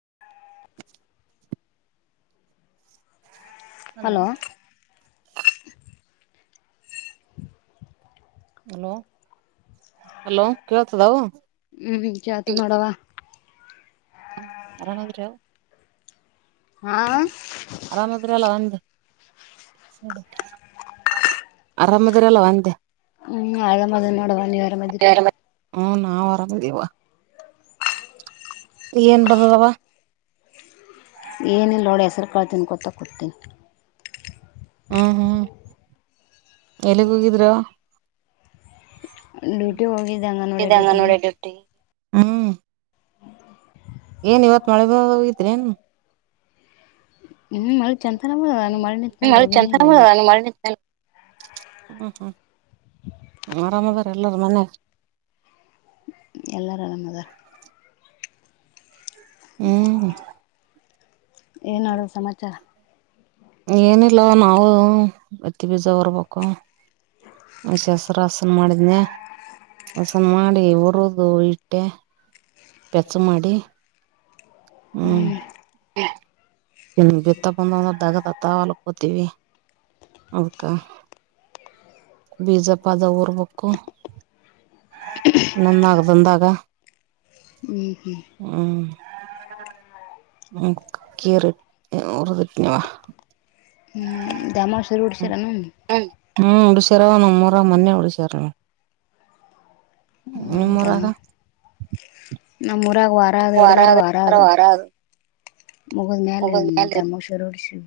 [unintelligible] Hello hello hello ಕ ತದವು ಹ್ಮಚಾತ ನೋಡವಾ ಹ್ಮ್ ಅರಾಮಂದರಾವ ಹಾ ಆರಾಮಾದ್ರಿ ಅಲ್ಲ ಒಂದು್ ಆರಾಮದಿರಲ್ಲ ಒಂದೆ ಹ್ಮ್ ಅಮದ ನೋಡವಾ ನೀವರ ಮಾದ್ರರಿ ಹ್ಮ ನಾವ್ ಆರಾಮಿದೀವಾ ನ್ವಾ ಕಳ್ತೀನಿ ಕೊತಾ ಕೊತೀನಿ ಹ್ಮ್ ಹ್ಮ್ ಎಲ್ಲಿಗ್ ಹೋಗಿದ್ರ ಡ್ಯೂಟಿ ಹೋಗಿದ್ದೆ ಅಂಗನವಾಡಿ ಇದಂಗ ಡ್ಯೂಟಿಗೆ ನೋಡಿ ಡ್ಯೂಟಿ ಹ್ಮ್ ಏನ್ ಇವತ್ ಮಳೆ ಹೋಗಿದ್ರೇನ್ ಹ್ಮ್ ಮಳಿ ಚಂತನ ನಾನು ಮಳೆ ನಿಂತ ಮೇಲೆ ಚರ ಹೋಗಿನಿ ಬಂದೀನಿ ಹ್ಮ ಹ್ಮ ಆರಾಮದೇರ ಎಲ್ಲಾರ ಮನೆ ಎಲ್ಲರ ಅರಾಮ ಅದಾರ ಹ್ಮ್ ಏನ್ ನೋಡೋದು ಸಮಾಚಾರ ಏನಿಲ್ಲ ನಾವು ಮತ್ತಿ ಬೀಜ ಹೊರ್ಬೇಕು ಶಸ್ರ ಹಾಸನ ಮಾಡಿದನ ಹಸನ್ ಮಾಡಿ ಹೊರುದು ಇಟ್ಟೆ ಪೆಚ್ಚ ಮಾಡಿ ಹ್ಮ್ ಇನ್ನು ಬಿತ್ತ ಬಂದ ಅಂದ್ರ ದಗದತ್ತ ಹೊಲಕ್ಕಕೋತೀವಿ ಅದ್ಕ ಬೀಜ ಪಾದ ಉರ್ಬೇಕಕ್ಕು ನನ್ನ ಆಗ್ದಂದಾಗ ಹ್ಮ್ ಹ್ಮ್ ಹ್ಮ್ ಹ್ಮ ಕೀ ಉರುದಟನವಾ ಹ ಮಸ್ ರೂಡ್ ಸಲ್ಲ ಅನು ಚರವ ನ ಮೂೂರ ಮಣೆ ಉಳಿಸಿರ ಉಮೂರಾದ ನಮ್ಮೋದ ರಾಗ ವರ ಅದು ಹಿಡ್ದಾರ ವರ ಅದು ವಾರ ಆದ ಮುಗಿದ ಮೇಲೆ ಮುಗದ್ ಮ್ಯಾಲೆ ತಮ್ಮಷರು ಹಡಸ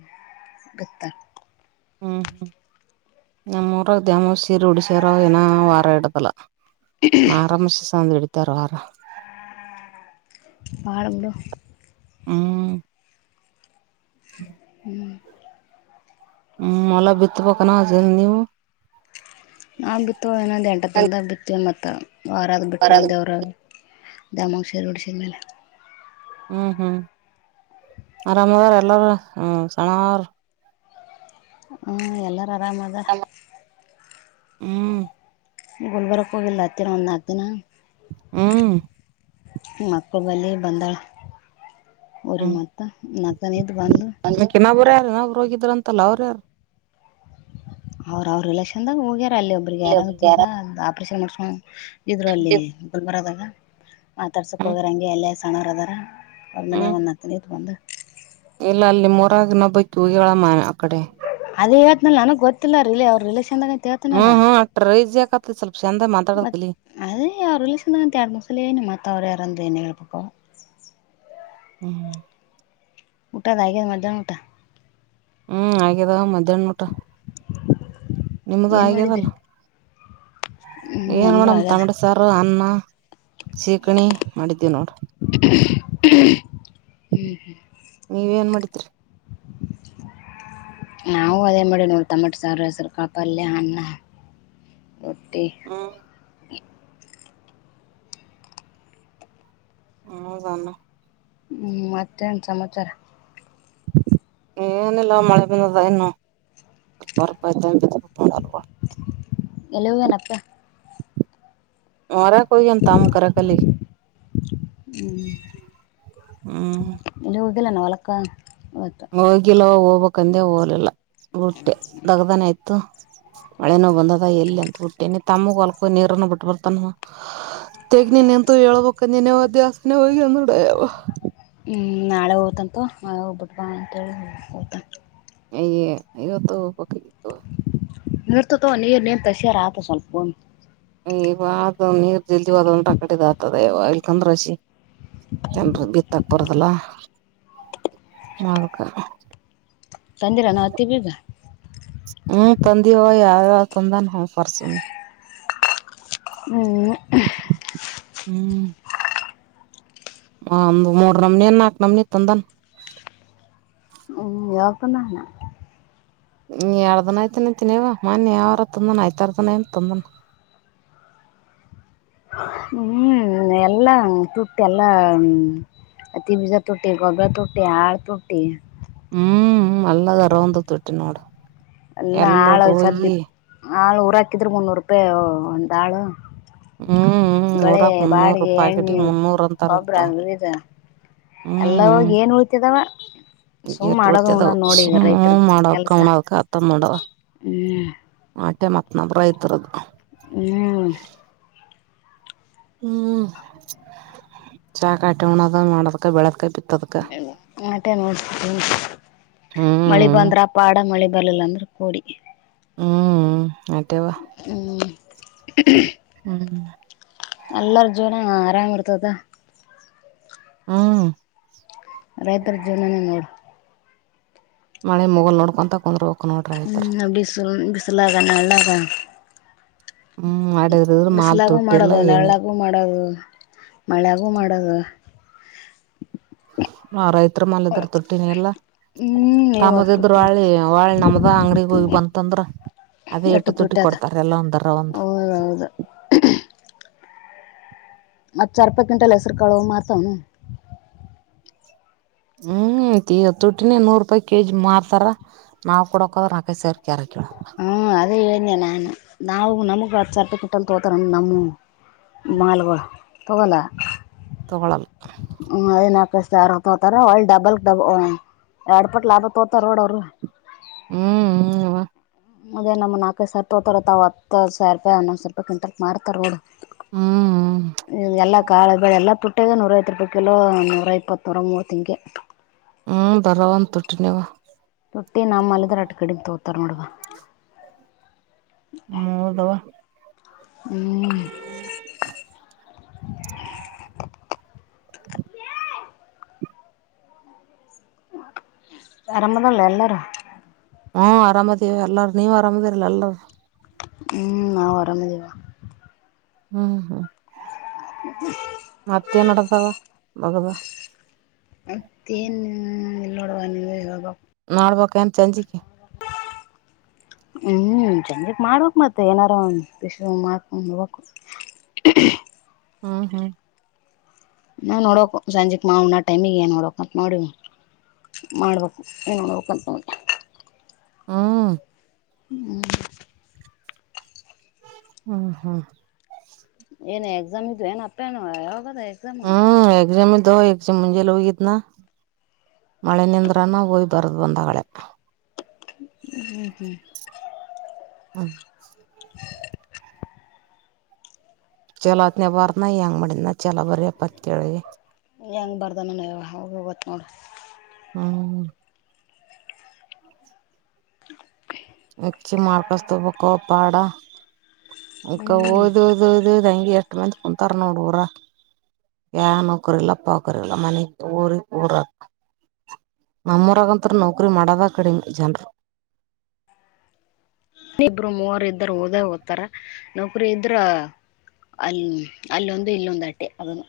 ಗತ್ತ ಹ್ಮ್ ಹ್ಮ್ ನಮ್ಮೂರಾಗ ದ್ಯಾಮೋ ಸೀರಿ ಉಡಸ್ಯಾರ ಏನ ವಾರ ಇಡ್ದಲ್ಲ ನ ಆರಾಮಷ ಸಾವಂತ ಎಡ್ತಾರ ಆರ ಬಹಳ ಗಡ ಹ್ಮ್ ಹ್ಮ್ ಹ್ಮ್ ಮಲ್ಲ ಬಿತ್ತ ಪಕಣ ಜಲ್ ನೀವು ನಾವು ಬಿತ್ತು ಇನೊಂದು ಎಂಟು ದಿನದಾಗ ಬಿತ್ತವಿ ಮತ್ತು ವಾರಾದ ಬಿಟ್ಟ್ಲೆ ದೇವ್ರಾಗ ದೇಮ್ಮವಗ ಸಿರಿ ಉಡಿಸಿದ ಮೇಲೆ ಹ್ಮ್ ಹ್ಮ್ ಆರಾಮದ್ರ ಎಲ್ಲಾರ ಹ್ಮ ಸಣ್ಣವರ ಹ್ಮ್ ಎಲ್ಲರ ಆರಾಮದಾರ ಹ್ಮ್ ಗುಲ್ಬರ್ಕ್ ಹೋಗಿಲ್ ಅತ್ತಿರ ಒಂದ್ ನಾಕ್ ದಿನ ಹ್ಮ ಮಕ್ಕು ಬಲಿ ಬಂಧಳ ರಿ ಹ್ಮ್ ಮಾತ ನತ ನೀ ಬಂದು ಹೋಗಿದ್ರ ಅಂತಲ್ಲ ಅವ್ರ ಯಾರು ಅವ್ರ ಅವ್ರ ರಿಲೆಕ್ಷನ್ದಾಗ ಹೋಗ್ಯಾರ ಅಲ್ಲಿ ಒಬ್ಬ್ರಿಗೆ ಆರಾಮ್ ಯಾರ ಇದದಿಲ್ಲಾ ಆಪರೇಷನ್ ಮಾಡ್ಸ್ಕೋ ಇದ್ರು ಅಲ್ಲಿ ಗುಲ್ ಬರದಾಗ ಮಾತಾಡ್ಸಕ್ಕೆ ಹ್ಮ್ ಹೋಗಿರಂಗೆ ಎಲ್ಲೇ ಸಣ್ಣ್ರು ಅದಾರ ಅವದ್ರ ಮೇನೆ ಒಂದು ಹತನಿ ಇದು ಬಂದು ಎಲ್ಲ ಅಲ್ಲಿಮ್ಮ ಹೊರಗ ನ ಬಕ್ ಹ ಹೇಳಮ್ಮನೆ ಆ ಕಡೆ ಇ ನನಗಗ್ ಗೊತ್ತಿಲ್ಲರಿ ಅವ್ರ ರಿೇಷನ್ದಾಗ ಹ್ಮ್ ಹ್ಮ ಅಟ್ರೈ ಯಕತ ಚಲ ಮತ್ತ ಅದೇ ಅವ್ರ ರಿಲಷನ್ಂತ ಎರ ಮೂರು ಸಲೇ ಹೇಳೇನೇ ಮತ್ತ ಅವ್ರ ಯಾರಂದ ಏನ್ ಹೇಳ ಅಕ ಹ್ಮ್ ಊಟಾ ಅದ ಆಗೇದ ಮದ್ಯಾನ ಊಟಾ ಹ್ಮ್ ಆಗ್ಯದ ಮಧ್ಯಾಹ್ನಊಟ ನಿಮ್ದು ಏನ್ ಆಗ್ಯದಲ್ಲ. ಮಾಡಿದಿರಿ ಹ್ಮ್ ಏನ್ ನಮ್ದು ಮೇಡಮ್ ಆಗ್ಯದ ತಮಾಟಿ ಸಾರ ಅನ್ನ ಹ ಶೀಕಣಿ ಮಾಡಿದ್ದೀವಿ ನೋಡ ಹ್ಮ್ ಹ್ಮ ನೀವ ಏನ್ ಮಾಡಿದ್ರಿ ನಾವು ಅದೇ ಮಾಡೇ ನೋಡ ತಮಾಟಿ ಸಾರ್ ಹೆಸರು ಕಾಳ್ ಪಲ್ಯ ಅನ್ನ ಹೊಟ್ಟಿ ಹ್ಮ್ ಹೌದ ನ್ ಹ್ಮ್ ಮತ್ತೆನ್ ಸಮಾಚಾರ ಏನಿಲ್ಲ ಮಳೆ ಬಂದದ ಇನ್ನು [unintelligible] ಎಲ್ಲೆ ಅದನ ಅಪ್ಪ್ಯಾ ಮಾರಕ ಹೋಗ್ಯಾನ್ ತಮ್ಮ ಕರೆಯಕ್ ಅಲ್ಲೇ ಹ್ಮ ಇಲ್ಲಿ ಹೋಗಿಲ್ಲಾನ ಹೋಲಕ್ಕ ಹೋಗಿಲ್ಲ ಹೋಗ್ಬಕ್ಂದೆ ಹೋಗಲಿಲ್ಲ ಬುಟ್ಟೆ ದಗ್ದಾನ ಆಯ್ತು ಮಳೆನೋ ಬಂದದ ಎಲ್ಲಿ ಅಂತ ಬಿಟ್ಟೇನೆ ತಮ್ಮಗ ಹೊಲ್ಕ ಹೋಗಿ ನೀರನ ಬಿಟ್ಟ ಬರ್ತಾನವ ತಗ ನಿನ್ನೆ ನಿಂತು ಹೇಳಬಕ ನಿನ್ [unintelligible] ಹೋಗಿ ಅೋಡಾವ ಹ್ಮ ನಾಳೆ ಹಓತಂತ ಮೆ ಹೋಗ್ಬಿಟ್ ಬಾ ಅಂತೇಳಿ ಹಓತನ್ ಅಯ್ಯ ಇವತ್ತ ಹೋಗ್ಬಕಾಗಿತ್ತು ನೀರ್ತತವ ನೀರ್ ನಿನ್ ತಗಸಾರ ಆತ ಸ್ವಲ್ಪ ಇವ ಅ ನೀರ್ ಜಲ್ದ ಅಂದುಟಾಕಟ ಇದ್ ಆತದೆ ಇಲ್ಕಂದ ಹಷಿ ಜನ್ರು ಬಿತ್ತಾಕ್ ಬರದಲ್ಲ ಅದಕ್ ತಂದಿರನ ಹತ್ತಿ ಬೀಜ ಹ್ಮ [inaudible] ತಂದೆಯವ ಯಾರ ತಂದಾನ ಹ ಪರ್ಸು ಹ್ಮ ಹ್ಮ್ ಆ ಒಂದು ಮೂರ್ ನಮನಿನ್ ನಾಕ ನಮನಿ ತಂದನ್ ಯಾವಕ ಹ ಎರಡು ದಿನ ಆಯ್ತನಂತನವ ಮನ್ನೆ ಯಾವಾರ ತಂದನ್ ಆಯ್ತಾರ್ದನ ಏನ್ ತಂದನ [unintelligible] ಹ್ಮ್ ಎಲ್ಲಾ ತುಟ್ಟಿ ಎಲ್ಲಾ ಅತಿ ಬಿಜಾ ತುಟ್ಟಿ ಗೊಬ್ಬರ ತುಟ್ಟಿ ಆಳ್ ತುಟ್ಟಿ ಹ್ಮ್ ಅಲ್ಲದ ಅರ ಒಂದ ತುಟ್ಟಿ ನೋಡ ಎಲ್ಲ ಆಳ ಸದ್ದಿ ಆಳು ಊರಾಕಿದ್ರರು ಮುನ್ನೂರು ರೂಪಾಯಿ ಒಂದ ಆಳು ಹ್ಮ್ ಳೆ ನೂರಾಕ್ [unintelligible] ಮುನ್ನೂರು ಬಾಡಿಗೆ ಎಣ್ಣೆ ಪಾಕೆಟಿಗೆ ಮುನ್ನೂರ್ ಅಂತಾರಂತ ಬಬ್ಬ್ರ ವಿಧ ಎಲ್ಲ ಹ್ಮ್ ಹೋಗಿ ಏನ್ ಉಳ್ತಿದಾವ ಸುಮ್ ಏಟ್ ಮಾಡೋದು ಹಣ ಉಳಿತದವು ನೋಡಿ ಈಗ ಸುಮ್ ರೈತ್ರದ ಮಾಡವ ಕೆಲ್ಸ ಕವಣದಕ ಆತ್ತ ನೋಡವ ಹ್ಮ್ ಆಟೆ ಮತ್ತ ನಮ್ಮ ರೈತರದು ಹ್ಮ್ ಹ್ಮ್ ಚಾ ಕಟಿಣದ ಮಾಡದಕ ಬೆಳದಕಾಯ ಬಿ ಆಟೇ ನೋಡ್ ಮಳಿ ಹ್ಮ್ ಬಂದ್ರ ಪಾಡ ಮಳಿ ಬರ್ಲಿಲ ಅಂದ್ರ ಕೋಡಿ ಹ್ಮ್ ಆ ಹ್ಮ್ ಹ್ಮ್ ಎಲ್ಲರ ಜೀವನ್ ಆರಾಮ್ ಇರ್ತದ ಹ್ಮ ರೈತರ ಜೀವನನೇ ನೋಡ ಮಳೆ ಮೊಲ್ ನೋಡ್ಕೊಂತ ಕುಂದ್ೋಗ ಬಿಸಿಲಗ ನಹಳ್ಳಿ ಹ್ಮ್ ಅಡಗಿದ್ರ ಮಾಲ್ ತೊಟ್ಟಿಲ್ಲ ಮಾಡೋದು ಏನಿಲ್ಲ ಮಳೆಗೂ ಮಾಡದು ಆ ರೈತ್ರ ಮಲದ್ರ ತೊಟ್ಟಿನಿ ಎಲ್ಲ ಹ್ಮ್ ತಮ್ಮದ ಇವತ್ತು ಇದ್ರ ಒಾಳಿ ವಾಳಿ ನಮ್ದ ಅಂಗ್ಡಿಗ್ ಹೋಗಿ ಬಂತಂದ್ರ ಅದೇ ಎಟ್ಟು ತುಟಿ ಕೊಡ್ತಾರ ಎಲ್ಲ ಒಂದರ ಒಂದು ಹ್ಮ ಮತ್ತ ಅಾರ್ಪ ಗಿಂಟಲ್ ಹೆಸ್ರುಕಳುವ ಮಾತ್ರವನು ಹ್ಮ್ ತೊಟಿನ ನೂರ್ ರೂಪಾಯಿ ಕೆಜಿ ಮಾರ್ತಾರ ನಾವ್ ಕೊಡಕದ್ರ ನಕೈ ಸೇರ್ ಕ್ಯಾರ ಕೇಳ ಹ್ಮ ಅದೇ ಹೇಳ್ದೆ ನಾನ್ ನಾವು ನಮಗ್ ಹತ್ತು ಸರ್ಟಿಿಕೆಟ್ಲ್ಲಿ ತೋತಾರ ನಮ್ಮ ಮಾಲ್ ತಗೋಲ್ಲ ತಗೊಳಲ್ಲ ಏನ ಕಷ್ಟ ಆರ ತೋತಾರ ಒಳ್ಳ ಡಬಲ್ ಡಬಲ್ ಎರಡ್ ಪಟ್ ಲಾಭ ತೋತಾರ ನೋಡ ಅವರು ಹ್ಮ್ ಹ್ಮ ಅದೇ ನಮ್ಮ ನಲ್ಕೈದು ಸಾವರ ತೋತಾರತ ಅವ ಹತ್ತು ಸಾವಿ ರೂಪಾಯ ಹನ್ನೊ ಸಾವಿೂಪಾಯ್ಂಟಲ್ಕ್ ಮಾಡತಾರ ನೋಡು ಹ್ಮ್ ಹ್ಮ ಎಲ್ಲ ಕಾಳ ಬೆಳೆ ಎಲ್ಲ ತುಟ್ಟ ಒಟ್ಟೆಗೆ ನೂರೈತ್ತು ರೂಾಯಿಲೋ ನೂರ ಇಪ್ಪತ್ ನೂರ ಮೂವತ್ತಂಗೆ ಧನ್ಯವಾದ ಮಟ್ಟಿ ನಮ್ಮಲದ್ರ ಅಟ್ ಕಡಿಂದ ತೋತಾರ ನೋಡುವ ಹ್ಮ್ ಹೌದವಾ ಹ್ಮ್ ಆರಾಮದಲ್ಲ ಎಲ್ಲರೂ ಹ್ಮ ಆರಾಮದೇವಿ ಎಲ್ಲಾರ ನೀವ ಆರಾಮದಿರಲ್ಲ ಎಲ್ಲಾರ ಹ್ಮ್ ನಾವು ಆರಾಮೇದೇವ ಹ್ಮ್ ಹ್ಮ್ ಮತ್ತೆ ಮಾಡಡತಾವ ಮಗದ ಮತ್ತೇನ್ ಇಲ್ ನೋಡುವ ನೀವ ಹ ನೋಡಬೇಕು ಏನ್ ಸಂಜೆ ಕೆ [unintelligible] ಹ್ಮ್ ಚೆಂದಗ್ ಮಾಡ್ಬೇಕಕ್ ಮತ್ತೆ ಏನಾರು ಮಾಡ್ಕೊಂಡ್ ನೋಬೇಕು [unintelligible] ಹ್ಮ ಹ್ಮ್ ನಾ ನೋಡು ಸಂಜೆಕ್ ಮಾಣ ಟೈಮಿಗೆ ಏನ್ ನೋಡಕಂತ ನೋಡಿ ಮಾಡ್ಬೇಕ ಏನೋ ಕಿ ಹಾ ಹ್ಮ ಹ್ಮ ಹ್ಮ್ ಎನ ಎಕ್ಜಾಮ ಇು ನ ಅ್ಯನು ಆಾವಾಗತ ಎಕ್ಾಮ ದಹ ಚ ಮುಜೆ ಲೋಗಿತನಾ ಮಳೆ ನಿಂದ್ರನ ಹೋಯ್ ಬರ್ದು್ ಬಂದಳೆ ಹ್ಮ್ ಹ್ಮ್ ಹ್ಮ್ ಚಲೋ ಅತ್ನ ಬಾರ ನ ಹೆಂಗ್ ಮಾಡಿದ್ ನ ಚಲೋ ಬರ ಅಪ್ಪತ್ ಕೆೇಳಳಗೆ ಹೆಂಗ್ ಬರ್್ದನ ಹೋಗಿತ್ ನೋಡಿ ಹ್ಮ್ ಹಕ್ಷಿ ಮಾಡಾರ್ಕಸ್ತುಪಕ್ಕೋಪಾಡ ಅಕ ಹ್ಞೂ ಓದ್ ಓದ್ ಓದ್ದ್ ಹಂಗಿ ಎಷ್ಟ ಮಂದತ್ ಕುಂತಾರ ನೋಡಊರ ನ್ ನೋಕರಿಲ್ಲಪ್ಪಾಕರಲ್ಲ ಮನೆ ಊರಿ ಊರ ನಮ್ಮರಗಂತರ ನೌಕರಿ ಮಾಡದ ಕಡೆಮ ಜನ್ರು ಇಬ್ರು ಮೂವರು ಇದರು ಓದೇ ಓ್ತಾರ ನೌಕರು ಇದ್ರ ಅಲ್ಲ ಅಲ್ಲೊಂದು ಇಲ್ಲೊಂದು ಅಟ್ಟೆ ಅದನು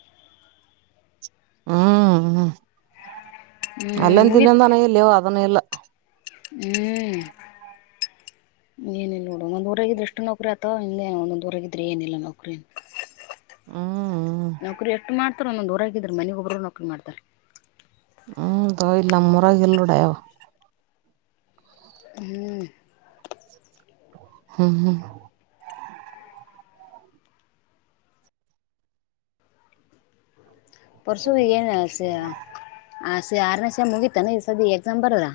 ಹ್ಮ್ ಹ್ಮ್ ಹ್ಮ್ ಅಲ್ಲಂದ ಮುಗಿತ್ ತಿಲ್ಲಂದಾನ ಇಲ್ಲವು ಅದನ್ನ ಇಲ್ಲ ಹ್ಮ್ ಏನಿಲ್ಲ ನೋಡು ಒಂದ್ ಊರಗಿದ್ರೆ ಎಷ್ಟು ನೌಕ್ರರಿ ಅತ ಇಲ್ಲೇ ಒೊಂದ್ಊಗಿದ್ರೆ ಏನಿಲ್ಲ ನೌಕರಿ ಹ್ಮ್ ನೌಕರಿ ಎಷ್ಟು ಮಾಡ್ತಾರ ಒಂದೊಂದ ಹೊಊರಗಿದ್ರ ಮನಗ್ ಒಬರು ನೌಕರಿ ಮಾಡ್ತಾರ ಹ್ಮ ದ ಇಲ್ಲ ಮುರಗ ಎಲ್ೋಡ ಯವ ಹ್ಮ್ ಹ್ಮ್ ಹ್ಮ್ ಪಸು ಹನೆಸ ಆರನಷ ಮುಗಿತಾನ ಈ ಸದ ಎಕ್ಸಾಮ್ ಬರದ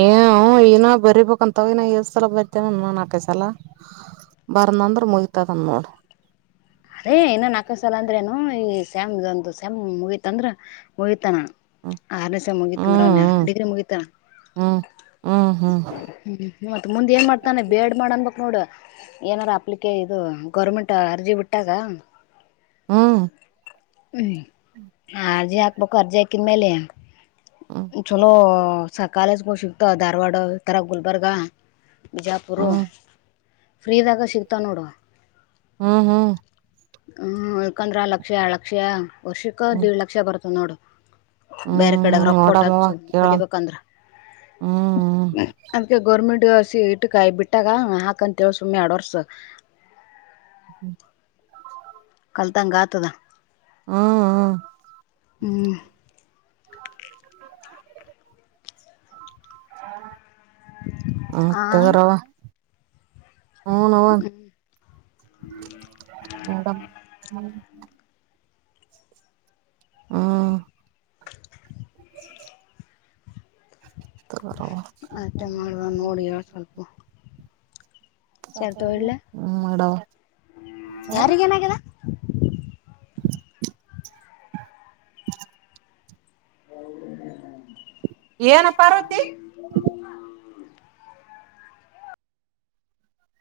ಏ ನ ಬರಿಬೇಕಂತಗನ ಇ್ ಸಲ ಬರ್ತೇವ ನ ನಾಕ ಸಲ ಬರ್ ನಂದ್ರ ಮುಯತದನ್ ನೋಡ್ ಅದೇ ಇನ್ನೊ ನಾಲ್ಕನ ಸಲ ಅಂದ್ರೇನು ಈ ಸ್ಯಾಮ ಒಂದು ಸ್ಯಾಮ್ ಮುಗತ ಅಂದ್ರ ಮುಗತಾನ ಹ್ಮ್ ಆರನಸ ಮುಗಿತಂದ್ರನ್ಯ ಹ್ಮ್ ಡಿಗ್ರಿ ಮುಗಿತ ಹ್ಮ್ ಹ್ಮ್ ಹ್ಮ್ ಹ್ಮ್ ಮತ್ತ ಮುಂದೆ ಏನ್ ಮಾಡ್ತಾನೆ ಬೇಡ್ ಮಾಡ್ ಅನ್ಬೇಕ ನೋಡು ಏನಾರೂ ಅಪ್ಲಿಕೆ ಇದು ಗೌರ್ಮೆಂಟ್ ಅರ್ಜಿ ಬಿಟ್ಟಾಗ ಹ್ಮ್ ಹ್ಮ್ ಆ ಜಾಕಬೇಕಕಾರರ್ ಜಕಿನ ಮೇಲೆ ಹ್ಮ್ ಚಲೋ ಸ ಕಾಲೇಜ್ಗ ಸಿಗ್ತ ಧಾರವಾಡಥರ ಗುಲ್ಬರ್ಗ ಜಾಪುರು ಹ್ಮ್ ಫ್ರೀದಾಗ ಸಿಗ್ತಾವ ನೋಡು ಹ್ಮ್ ಹ್ಮ್ ಹ್ಮ್ ಯಕಂದ್ರ ಆ ಲಕ್ಷ ಎ ಲಕ್ಷ ವರ್ಷಕ್ಕ ಹ್ಮ್ ದೇಡ್ ಲಕ್ಷ ಬರ್ತ ನೋಡು ಬೇರೆ ಹ್ಮ್ ಕಡೆಗೆ ರೊಕ್ಕ ನೋಡಮವ ಕೊಟ್ಟಚ್ಚು ಕೇಳಮ ಕಲಿಬೇಕಂದ್ರ ಹ್ಮ್ ಗೌರ್ಮೆಂಟ್ಸ ಇಟ್ಟಕಾಯಿ ಬಿಟ್ಟಾಗ ಹಾಕಂತೇಳ ಸುಮ್ನೆ ಎರಡ ವರ್ಸ ಹ್ಮ್ ಕಲ್ತಂಗಂಗ ಆತದಾ ಹ್ಮ್ ಹ್ಮ್ ಹತ್ತ ಆ ಕರಾವ ಹನ ಅವವನ್ ಮಡ ಹಾ ತಗರವ ಮತ್ತೆ ಮಾಡುವ ನೋಡಿ ಹೇಳ ಸ್ವಲ್ಪ ಶರ್ಟ್ ಒಡ್ಲ ಹ್ಮ್ ಮಡ ಯಾರಿಗ ಏನಾಗ್ಯದ ಹೌ್ಮ ಏನ ಪಾರ್ವತಿ